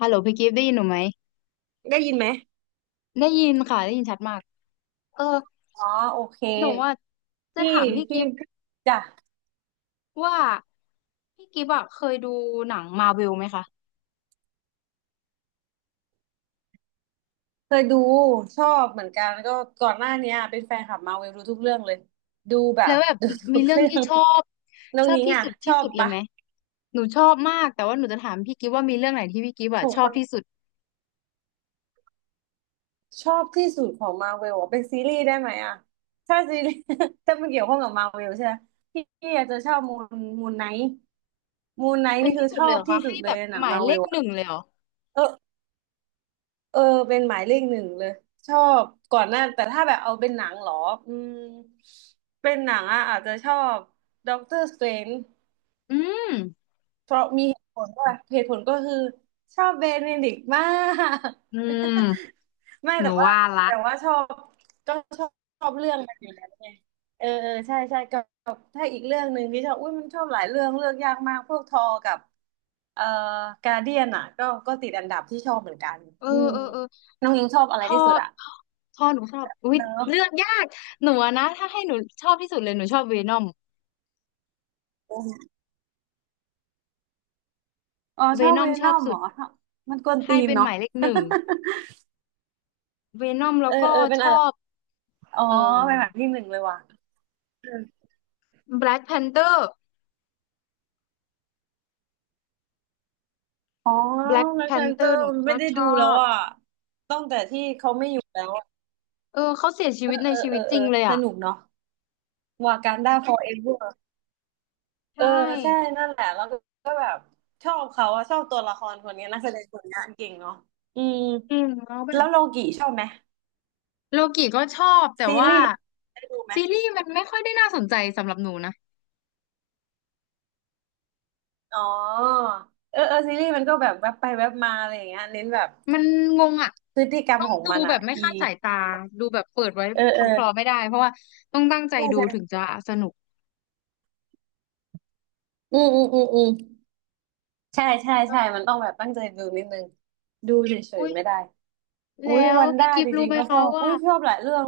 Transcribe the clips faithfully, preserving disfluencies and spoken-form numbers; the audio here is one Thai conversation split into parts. ฮัลโหลพี่กิฟต์ได้ยินหนูไหมได้ยินไหมได้ยินค่ะได้ยินชัดมากเอออ๋อโอเค หนูอ่ะจะพี่ถามพี่พี่กิฟต์จ้ะว่าพี่กิฟต์อ่ะเคยดูหนังมาเวลไหมคะเคยดูชอบเหมือนกันแล้วก็ก่อนหน้าเนี้ยเป็นแฟนคลับมาเวลรู้ทุกเรื่องเลย ดูแบแล้บ วแบบ ดูทุมีกเรื่องเรื่อที่งชอบน้องชอบนิ้งที่อ่ะสุดชที่อบสุดเลยปะไหมหนูชอบมากแต่ว่าหนูจะถามพี่กิฟต์ว่ามีเรื่องไหนที่พี่กิฟต์ขอ่ะองชอบมาที่สุดชอบที่สุดของมาเวลอเป็นซีรีส์ได้ไหมอ่ะถ้าซีรีส์ ถ้ามันเกี่ยวข้องกับมาเวลใช่ไหม พี่อาจจะชอบมูนมูนไนท์มูนไนท์เป็นนี่คืที่อสุชดอเลยเหบรอที่คะสุให้ดเลแบยบหนัหงมายมาเลเวขลหอ่ะนึ่งเลยเหรอเออ เออเป็นหมายเลขหนึ่งเลยชอบก่อนหน้าแต่ถ้าแบบเอาเป็นหนังเหรออืมเป็นหนังอ่ะอาจจะชอบด็อกเตอร์สเตรน อืมเพราะมีเหตุผลว่าเหตุผลก็คือชอบเบเนดิกต์มาก อื มไม่หแต่นูว่าว่าละแต่ว่าชอบก็ชอบชอบเรื่องมันอยู่แล้วไงเออเออใช่ใช่ก็ถ้าอีกเรื่องหนึ่งที่ชอบอุ้ยมันชอบหลายเรื่องเลือกยากมากพวกทอกับเอ่อการเดียนอ่ะก็ก็ติดอันดับที่ชอบเหมือนกันเอออืมเออเออ น้องยิงชอบอะไรชที่อสุดอ่ะชอหนูชอบอุ๊ยเนอะเลือกยาก หนูอะนะ ถ้าให้หนูชอบที่สุดเลย หนูชอบเวนอมอ๋อเวชอบนอเวมชนออบมสุเหรด อมันกวนตีให้นเป็นหเนาะ มายเลขหนึ่ง เวนอมแล้เอวอก็เออเป็นชอะไรอบอ๋อเอ่อเป็นแบบที่หนึ่งเลยว่ะ แบล็กแพนเตอร์อ๋อแบล็กแบ็แพคแพนนเตเตออร์หร์นูไม่ก็ได้ชดูอแล้วบอ่ะตั้งแต่ที่เขาไม่อยู่แล้วอะเออเขาเสียชีเออวิตในเออชีวิตจเอริองเลยสอ่ะ นุกเนาะวากันดาฟอร์เอเวร์เออใช่ใช่นั่นแหละ แล้วก็ก็แบบชอบเขาอะชอบตัวละครคนนี้นักแสดงคนนี้เก่งเนาะอืมจริงแล้วแบแล้วบโลกิชอบไหมโลกิก็ชอบ แต่ซีว่ารีส์โลกิได้ดูไหมซีรีส์มันไม่ค่อยได้น่าสนใจสำหรับหนูนะ อ๋อเออเออซีรีส์มันก็แบบแวบไปแวบมาอะไรอย่างเงี้ยเน้นแบบมันงงอ่ะพฤติกรรมต้องของดูมันแบอ่ะบไม่อีคาดสายตาดูแบบเปิดไว้เออคเออลอๆไม่ได้เพราะว่าต้องตั้งใจใช่ดูถึงใช่จะสนุกอืมอืมอืมอืม ใช่ใช่แล้วใช่มันต้องแบบตั้งใจดูนิดนึงดูเฉยอุยๆไม่ได้อุ้ยแล้ววันพี่ด้ากิฟจต์รู้ริงไหมๆก็ชคะอบว่าอุ้ยชอบหลายเรื่อง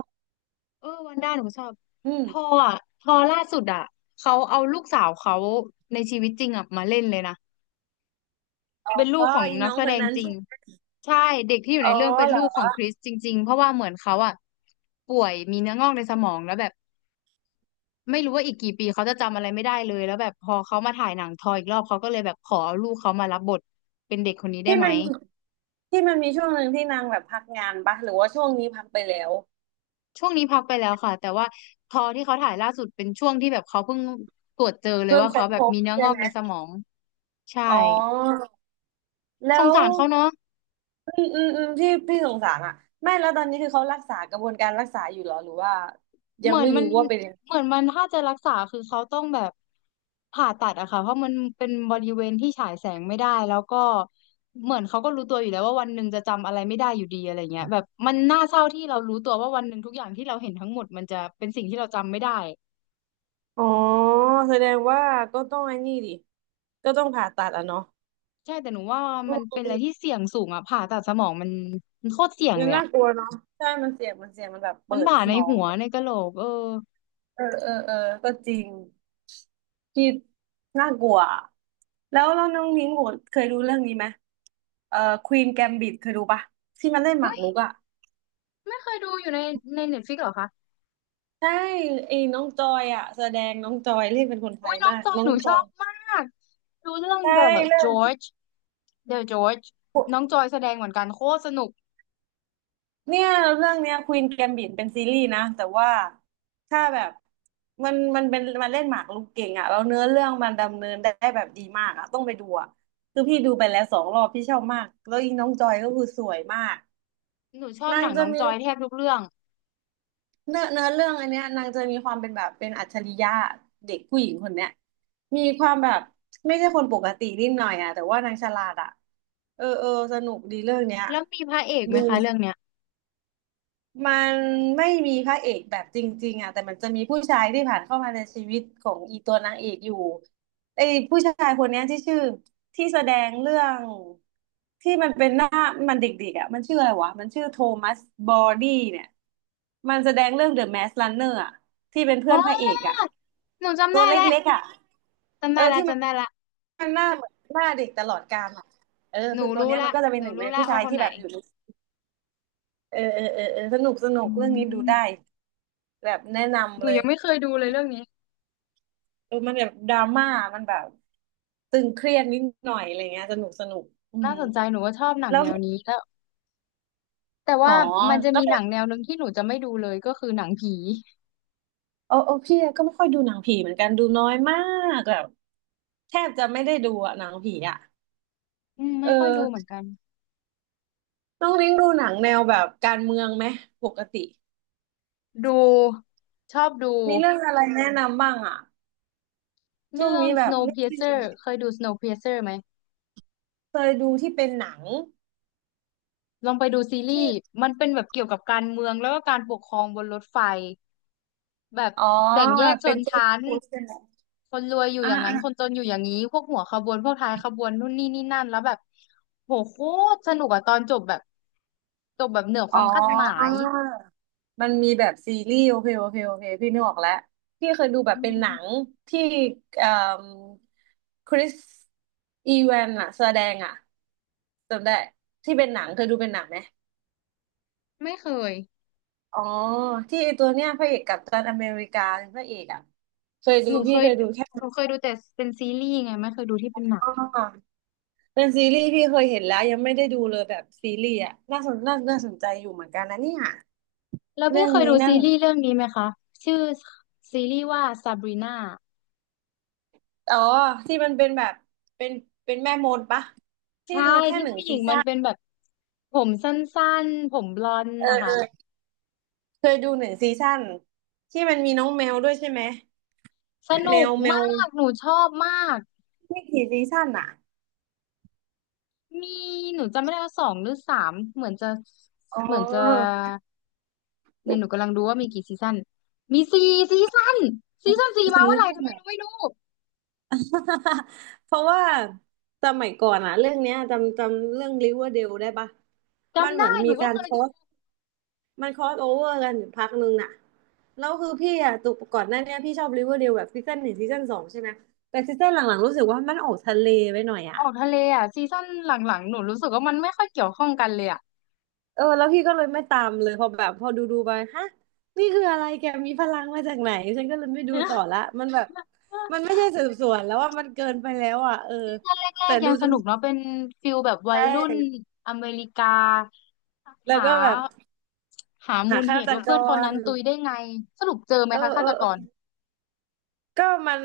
เออวันด้าหนูชอบอืมทออ่ะทอล่าสุดอ่ะเขาเอาลูกสาวเขาในชีวิตจริงอ่ะมาเล่นเลยนะเป็นลูอ๋กอของอีนักน้องแสคดนงนั้นจริงชื่อใช่เด็กที่อยู่อ๋อในเรื่องเป็นเหรลูกของอคริสจริงๆเพราะว่าเหมือนเขาอ่ะป่วยมีเนื้องอกในสมองแล้วแบบ ไม่รู้ว่าอีกกี่ปีเขาจะจำอะไรไม่ได้เลยแล้วแบบพอเขามาถ่ายหนังทอยอีกรอบเขาก็เลยแบบขอลูกเขามารับบทเป็นเด็กคนนี้ได้ที่ไหมมันที่มันมีช่วงหนึ่งที่นางแบบพักงานปะหรือว่าช่วงนี้พักไปแล้วช่วงนี้พักไปแล้วค่ะแต่ว่าทอที่เขาถ่ายล่าสุดเป็นช่วงที่แบบเขาเพิ่งตรวจเจอเลยเพิ่งว่าค้เขานแบพบบมีเนื้อใช่งอกไหมในสมองใช่อ๋อสแล้งวสารเขาเนาะ อืมอืมอืมที่พี่สงสารอ่ะไม่แล้วตอนนี้คือเขารักษากระบวนการรักษาอยู่เหรอหรือว่ายัเหงมือนไม่มันรู้ว่าเป็นยังไงเหมือนมันถ้าจะรักษาคือเขาต้องแบบผ่าตัดอะค่ะเพราะมันเป็นบริเวณที่ฉายแสงไม่ได้แล้วก็เหมือนเขาก็รู้ตัวอยู่แล้วว่าวันหนึ่งจะจำอะไรไม่ได้อยู่ดีอะไรเงี้ยแบบมันน่าเศร้าที่เรารู้ตัวว่าวันหนึ่งทุกอย่างที่เราเห็นทั้งหมดมันจะเป็นสิ่งที่เราจำไม่ได้อ๋อแสดงว่าก็ต้องไอ้นี่ดิ ก็ต้องผ่าตัดอ่ะเนาะ ใช่แต่หนูว่ามันเป็นอะไรที่เสี่ยงสูงอะผ่าตัดสมองมันมันโคตรเสี่ยงมัเลนยน่าอะกลัวเนาะใช่มันเสี่ยงมันเสี่ยงมันแบบมันเปิดบาดสในมองหัวในกะโหลกเออเออเออเออก็จริงที่น่ากลัวแล้วแล้วน้องนิ้งโหดเคยดูเรื่องนี้ไหมเอ่อควีนแกมบิดเคยดูปะที่มันเล่นหมาอุ้กยรุกอ่ะไม่เคยดูอยู่ในในเน็ตฟลิกเหรอคะใช่ไอ้น้องจอยอ่ะแสดงน้องจอยเล่นเป็นคนไทอุ้ยยน้อมางกจอยน้อหงนูจชออยบมากดูเรื่อง ใช่ The เรื่อง George เดอะจอร์จน้องจอยแสดงเหมือนกันโคตรสนุกเนี่ยเรื่องเนี้ยควีนแกมบิทเป็นซีรีส์นะแต่ว่าถ้าแบบมันมันเป็นมันเล่นหมากรุกเก่งอ่ะแล้วเนื้อเรื่องมันดำเนินได้แบบดีมากอ่ะต้องไปดูอ่ะคือพี่ดูไปแล้วสองรอบพี่ชอบมากแล้วอีน้องจอยก็คือสวยมากหนูชอบนาหงนังจะน้องมีจอยแทบทุกเรื่องเนื้อเนื้อเรื่องอันเนี้ยนางจะมีความเป็นแบบเป็นอัจฉริยะเด็กผู้หญิงคนเนี้ยมีความแบบไม่ใช่คนปกตินิดหน่อยอ่ะแต่ว่านางฉลาดอ่ะเออเออสนุกดีเรื่องเนี้ยแล้วมีพระเอกไหมดู คะเรื่องเนี้ยมันไม่มีพระเอกแบบจริงๆอ่ะแต่มันจะมีผู้ชายที่ผ่านเข้ามาในชีวิตของอีตัวนางเอกอยู่ไอ้ผู้ชายคนเนี้ยที่ชื่อที่แสดงเรื่องที่มันเป็นหน้ามันเด็กๆอ่ะมันชื่ออะไรวะมันชื่อโทมัสบอดี้เนี่ยมันแสดงเรื่อง เดอะ มาสก์ รันเนอร์ อ่ะที่เป็นเพื่อ๋อนพระเออกอ่ะหนูจำตัวได้เลแล้ว็กๆอ่ะจำเอได้อแล้วที่มันจำได้ละหน้าเหมือนหน้าเด็กตลอดกาลอ่ะเออหนูคือตัวรู้เนี้ยมัละนก็จะเป็หนหนูนึ่งในรู้ละผู้ชาว่ายคนที่ไหนแบบอยู่ในเออเออเออเออสนุกสนุอืกเรื่องนี้ดูได้ มแบบแนะหนำนูเลยยังไม่เคยดูเลยเรื่องนี้เออมันแบบดราม่ามันแบบตึงเครียดนิดหน่อยอะไรเงี้ยสนุกสนุกอืน่ามสนใจหนูก็ชอบหนังแล้วแนวนี้แล้วแต่อ๋ว่าอมันจะแล้มีวหนังแนวหนึ่งที่หนูจะไม่ดูเลยก็คือหนังผีโอ้โอ้พี่ก็ไม่ค่อยดูหนังผีเหมือนกันดูน้อยมากแบบแทบจะไม่ได้ดูอะหนังผีอะอืมเอไม่ค่อยดูเหมือนอกันน้องลิงดูหนังแนวแบบการเมืองไหมปกติดูชอบดูมีเรื่องอะไรแนะนำบ้างอะช่วงเรื่อง นี้แบบไม่ได้ดู Snowpiercer เคยดู Snowpiercer ไหม เคยดูที่เป็นหนังลองไปดูซีทีรีส์่มันเป็นแบบเกี่ยวกับการเมืองแล้วก็การปกครองบนรถไฟแบบอ๋อแบ่งแยกชเป็นนตู้ชั้น ใช่ไหมคนรวยอยู่ออย่างนั้น คน่า จนอยู่อย่างนี้ พวกหัวขบวนพวกท้ายขบวนนู่นนี่นี่นั่นแล้วแบบโหโคตรสนุกอะตอนจบแบบจบแบบเหนือคอ๋วามคาดหมาอยมันมีแบบซีรีส์โอเคโอเคโอเคพี่นึกออกแล้วพี่เคยดูแบบอืเป็นหนัมงที่เอ่มคริสอีแวนอะแสดงอะจำได้ที่เป็นหนังเคยดูเป็นหนังไหมไม่เคยอ๋อที่ไอตัวเนี้ยพระเอกกัปตันอเมริกาเป็นพระเอกอะเคยดูหนูเคพี่ยเคยดูแค่หนูเคยดูแต่เป็นซีรีส์ไงไม่เคยดูที่เป็นหนังอ๋อเป็นซีรีส์พี่เคยเห็นแล้วยังไม่ได้ดูเลยแบบซีรีส์อะน่าสนน่าน่าสนใจอยู่เหมือนกันนะเนี่ยแล้วพี่เรื่องเคยนี้ดูน่า ซีรีส์เรื่องนี้ไหมคะชื่อซีรีส์ว่าซาบรีนา อ๋อที่มันเป็นแบบเป็นเป็นแม่มดปะที่ใช่ดูแค่ที่หนึ่งผู้หญิซีงมัซั่นนเป็นแบบผมสั้นๆผมบลอนด์เอนะอเอคะอเคยดูหนึ่งซีซั่นที่มันมีน้องแมวด้วยใช่ไหมสแมนุกวแมวมากหนูชอบมากไม่กี่ซีซั่นอ่ะมีหนูจำไม่ได้ว่าสองหรือสามเหมือนจะอ๋เหมือนจะอเนี่ยหนูกำลังดูว่ามีกี่ซีซั่นมีสี่ซีซั่นซีซั่นสี่มาซีเมื่อไหร่ซั่ก็นไม่อะ รู้ไม่รู้ เพราะว่าสมัยก่อนอ่ะเรื่องเนี้ยจำจำเรื่อง Riverdale ได้ปะมันจำเหมือได้นหมีนูก็การเคคยอดูส มันค r อสโอเวอร์กันอยู่พักหนึ่งน่ะแล้วคือพี่อะตกก่อนหน้าเนี้ยพี่ชอบริเวอร์เดลแบบซีซั่นหนึ่งซีซั่นสองใช่ไหมแต่ซีซั่นหลังๆรู้สึกว่ามันออกทะเลไปหน่อยออะอกทะเลอ่ะซีซั่นหลังๆหนูรู้สึกว่ามันไม่ค่อยเกี่ยวข้องกันเลยอ่ะ เออแล้วพี่ก็เลยไม่ตามเลยพอแบบพอดูดูไปฮะนี่คืออะไรแกมีพลังมาจากไหนฉันก็เลยไม่ดูต่อละมันแบบมัน ไม่ใช่สืบสวนแล้วว่ามันเกินไปแล้วอ่ะเออแรแต่กๆยัดูงสจนนุกเนาะเป็นฟิลแบบใชวัยรุ่น่อเมริกาแล้วหาก็แบบหามูหาลเหฆาตตุว่ากเพื่อนคนนั้รนตุยได้ไงสรุปเจอไหมเออคะฆาเออตกเออรก็มัน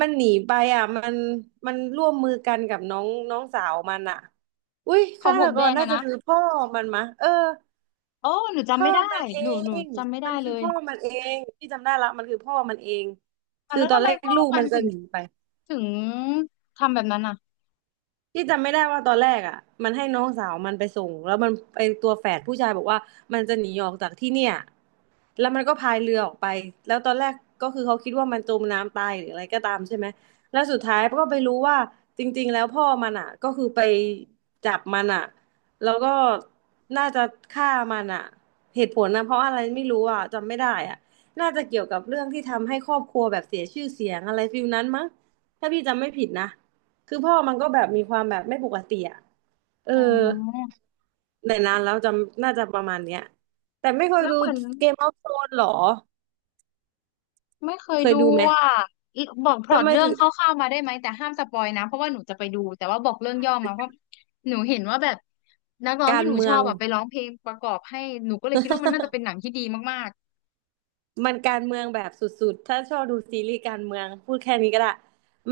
มันหนีไปอ่ะมันมันร่วมมือกันกับน้องน้องสาวมันอ่ะอุ้ยขอฆางผตมกแดรงน่าอะจะนะคือพ่อมันมะเออโอ้หนูจำพ่อไม่ได้มันเอหนูงหนูจำไม่ได้มันเลคือยพ่อมันเองที่จำได้ละมันคือพ่อมันเองอ่ะคือแล้วตอทำนไมแรกพ่อลูกมันมันจะถึงหนีไป ถึงทำแบบนั้นอ่ะที่จำไม่ได้ว่าตอนแรกอ่ะมันให้น้องสาวมันไปส่งแล้วมันไอตัวแฝดผู้ชายบอกว่ามันจะหนีออกจากที่เนี่ยแล้วมันก็พายเรือออกไปแล้วตอนแรกก็คือเขาคิดว่ามันจมน้ำตายหรืออะไรก็ตามใช่ไหมแล้วสุดท้ายก็ไปรู้ว่าจริงๆแล้วพ่อมันอ่ะก็คือไปจับมันอ่ะแล้วก็น่าจะฆ่ามันอ่ะเหตุผลนะเพราะอะไรไม่รู้อ่ะจำไม่ได้อ่ะน่าจะเกี่ยวกับเรื่องที่ทำให้ครอบครัวแบบเสียชื่อเสียงอะไรฟิลนั้นมั้งถ้าพี่จำไม่ผิดนะ คือพ่อมันก็แบบมีความแบบไม่ปกติอ่ะเอออ๋อแต่นานแล้วจำน่าจะประมาณเนี้ยแต่ไม่เคยแล้วดูเหมือน เกมออฟโธรนหรอ ไม่เคยเคยดูดูไหมอ่ะบอกพล็อทำตไมเรื่องถึงคร่าวๆมาได้ไหมแต่ห้ามสปอยนะเพราะว่าหนูจะไปดูแต่ว่าบอกเรื่องย่อมาเพราะหนูเห็นว่าแบบนักร้องกาที่รหนูเมืชออง บอะไปร้องเพลงประกอบให้หนูก็เลยคิดว่ามันน่าจะเป็ นหนังที่ดีมากมันการเมืองแบบสุดๆถ้าชอบดูซีรีส์การเมืองพูดแค่นี้ก็ได้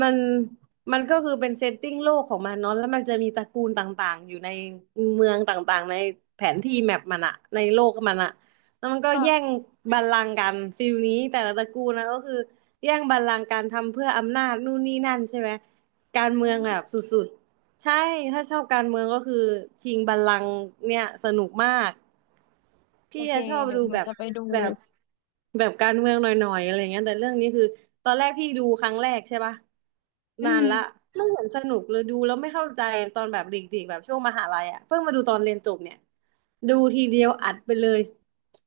มันมันก็คือเป็นเซตติ้งโลกของมันเนาะแล้วมันจะมีตระกูลต่างๆอยู่ในเมืองต่างๆในแผนที่แมปมันอะในโลกมันอะแล้วมันก็ๆก็แย่งบัลลังก์กันฟิลนี้แต่ละตระกูลนะก็คือแย่งบัลลังก์การทำเพื่ออำนาจนู่นนี่นั่นใช่ไหมการอืเมืองแบบมสุดๆใช่ถ้าชอบการเมืองก็คือชิงบัลลังก์เนี่ยสนุกมากโอพี่เคอะชอบเดี๋ยดูวหนูแบบ จะไปดูแบบแบบการเมืองหน่อยๆอะไรเงี้ยแต่เรื่องนี้คือตอนแรกพี่ดูครั้งแรกใช่ปะอืนานมละไม่เห็นสนุกเลยดูแล้วไม่เข้าใจตอนแบบเด็กๆแบบช่วงมหาลัยอ่ะเพิ่งมาดูตอนเรียนจบเนี่ยดูทีเดียวอัดไปเลย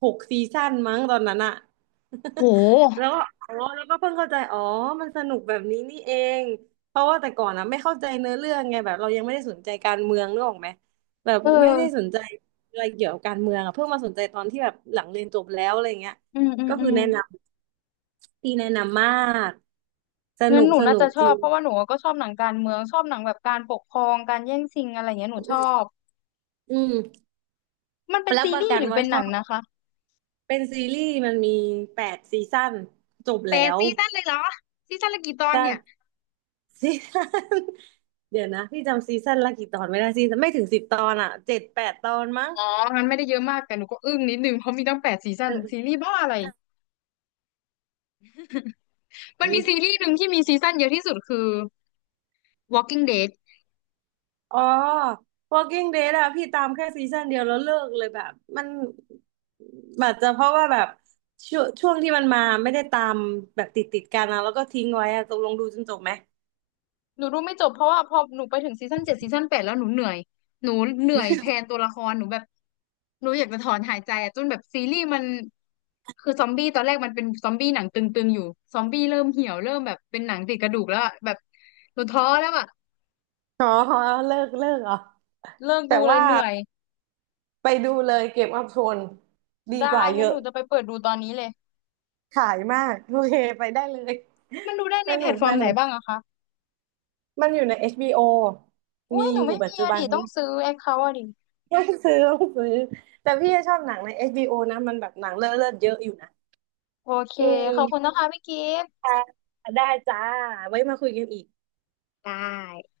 หกซีซั่นมั้งตอนนั้นอ่ะ โ หแล้วก็อ๋อแล้วก็เพิ่งเข้าใจอ๋อมันสนุกแบบนี้นี่เองเพราะว่าแต่ก่อนอ่ะไม่เข้าใจเนื้อเรื่องไงแบบเรายังไม่ได้สนใจการเมืองนึกออกไหมแบบเไม่ได้สออนใจ อะไรเกี่ยวกับการเมืองอ่ะเพิ่งมาสนใจตอนที่แบบหลังเรียนจบแล้วอะไรเงี้ยอืมอืมก็อืคือมแนะนำที่แนะนำมากสงั้นุนกหนูสน่านุกจะชจอริบงเพราะว่าหนูก็ชอบหนังการเมืองชอบหนังแบบการปกครองการแย่งชิงอะไรอย่างเงี้ยหนูชอบอืมมันเป็นรับซีประรีส์กันหรือว่าเป็นชหอนังบนะคะเป็นซีรีส์มันมีแปดซีซั่นจบแล้แต่ว ซีซั่นเลยเหรอซีซั่นละกี่ตอนแต่เนี่ย ซีซั่น เดี๋ยวนะพี่จำซีซั่นละกี่ตอนไม่ได้ซีซั่นไม่ถึงสิบตอนอ่ะเจ็ดแปดตอนมั้งอ๋อมันไม่ได้เยอะมากแต่หนูก็อึ้งนิดนึงเพราะมีตั้งแปดซีซั่นซีรีส์บ้าอะไร มันเอมีซีอ รีส์หนึ่งที่มีซีซั่นเยอะที่สุดคือ Walking Dead อ๋อ Walking Dead อะพี่ตามแค่ซีซั่นเดียวแล้วเลิกเลยแบบมันอาจจะเพราะว่าแบบช่วงช่วงที่มันมาไม่ได้ตามแบบติดติดกันนะแล้วก็ทิ้งไว้อะตกลงดูจนจบไหมหนูดูไม่จบเพราะว่าพอหนูไปถึงซีซั่นเจ็ดซีซั่นแปดแล้วหนูเหนื่อยหนูเหนื่อยแทนตัวละครหนูแบบหนูอยากจะถอนหายใจอะจนแบบซีรีส์มันคือซอมบี้ตอนแรกมันเป็นซอมบี้หนังตึงๆอยู่ซอมบี้เริ่มเหี่ยวเริ่มแบบเป็นหนังติดกระดูกแล้วอะแบบหนูท้อแล้วอะอ๋อเลิกเลิกเหรอเลิกแต่ดูเลว่ายเหนื่อยไปดูเลยเกมออฟโทนดีได้กว่าเยงั้นหอะนูจะไปเปิดดูตอนนี้เลยขายมากโอเคไปได้เลยมันดูได้สในแพนุลกตฟอสร์มไหนุนกบ้างอะคะ มันอยู่ใน เอช บี โอ อุ้มีย หอนูยู่ไม่ปัจมีจุอะบัน ดิ ต้อนี้งซื้อแอคเคาท์อะดิต้องซื้อต้องซื้อแต่พี่ชอบหนังใน เอช บี โอ นะมันแบบหนังเลิศเลิศเยอะอยู่นะ โอเค อืขอบคุณมนะคะพี่กิฟต์ค่ะได้จ้าไว้มาคุยกันอีกได้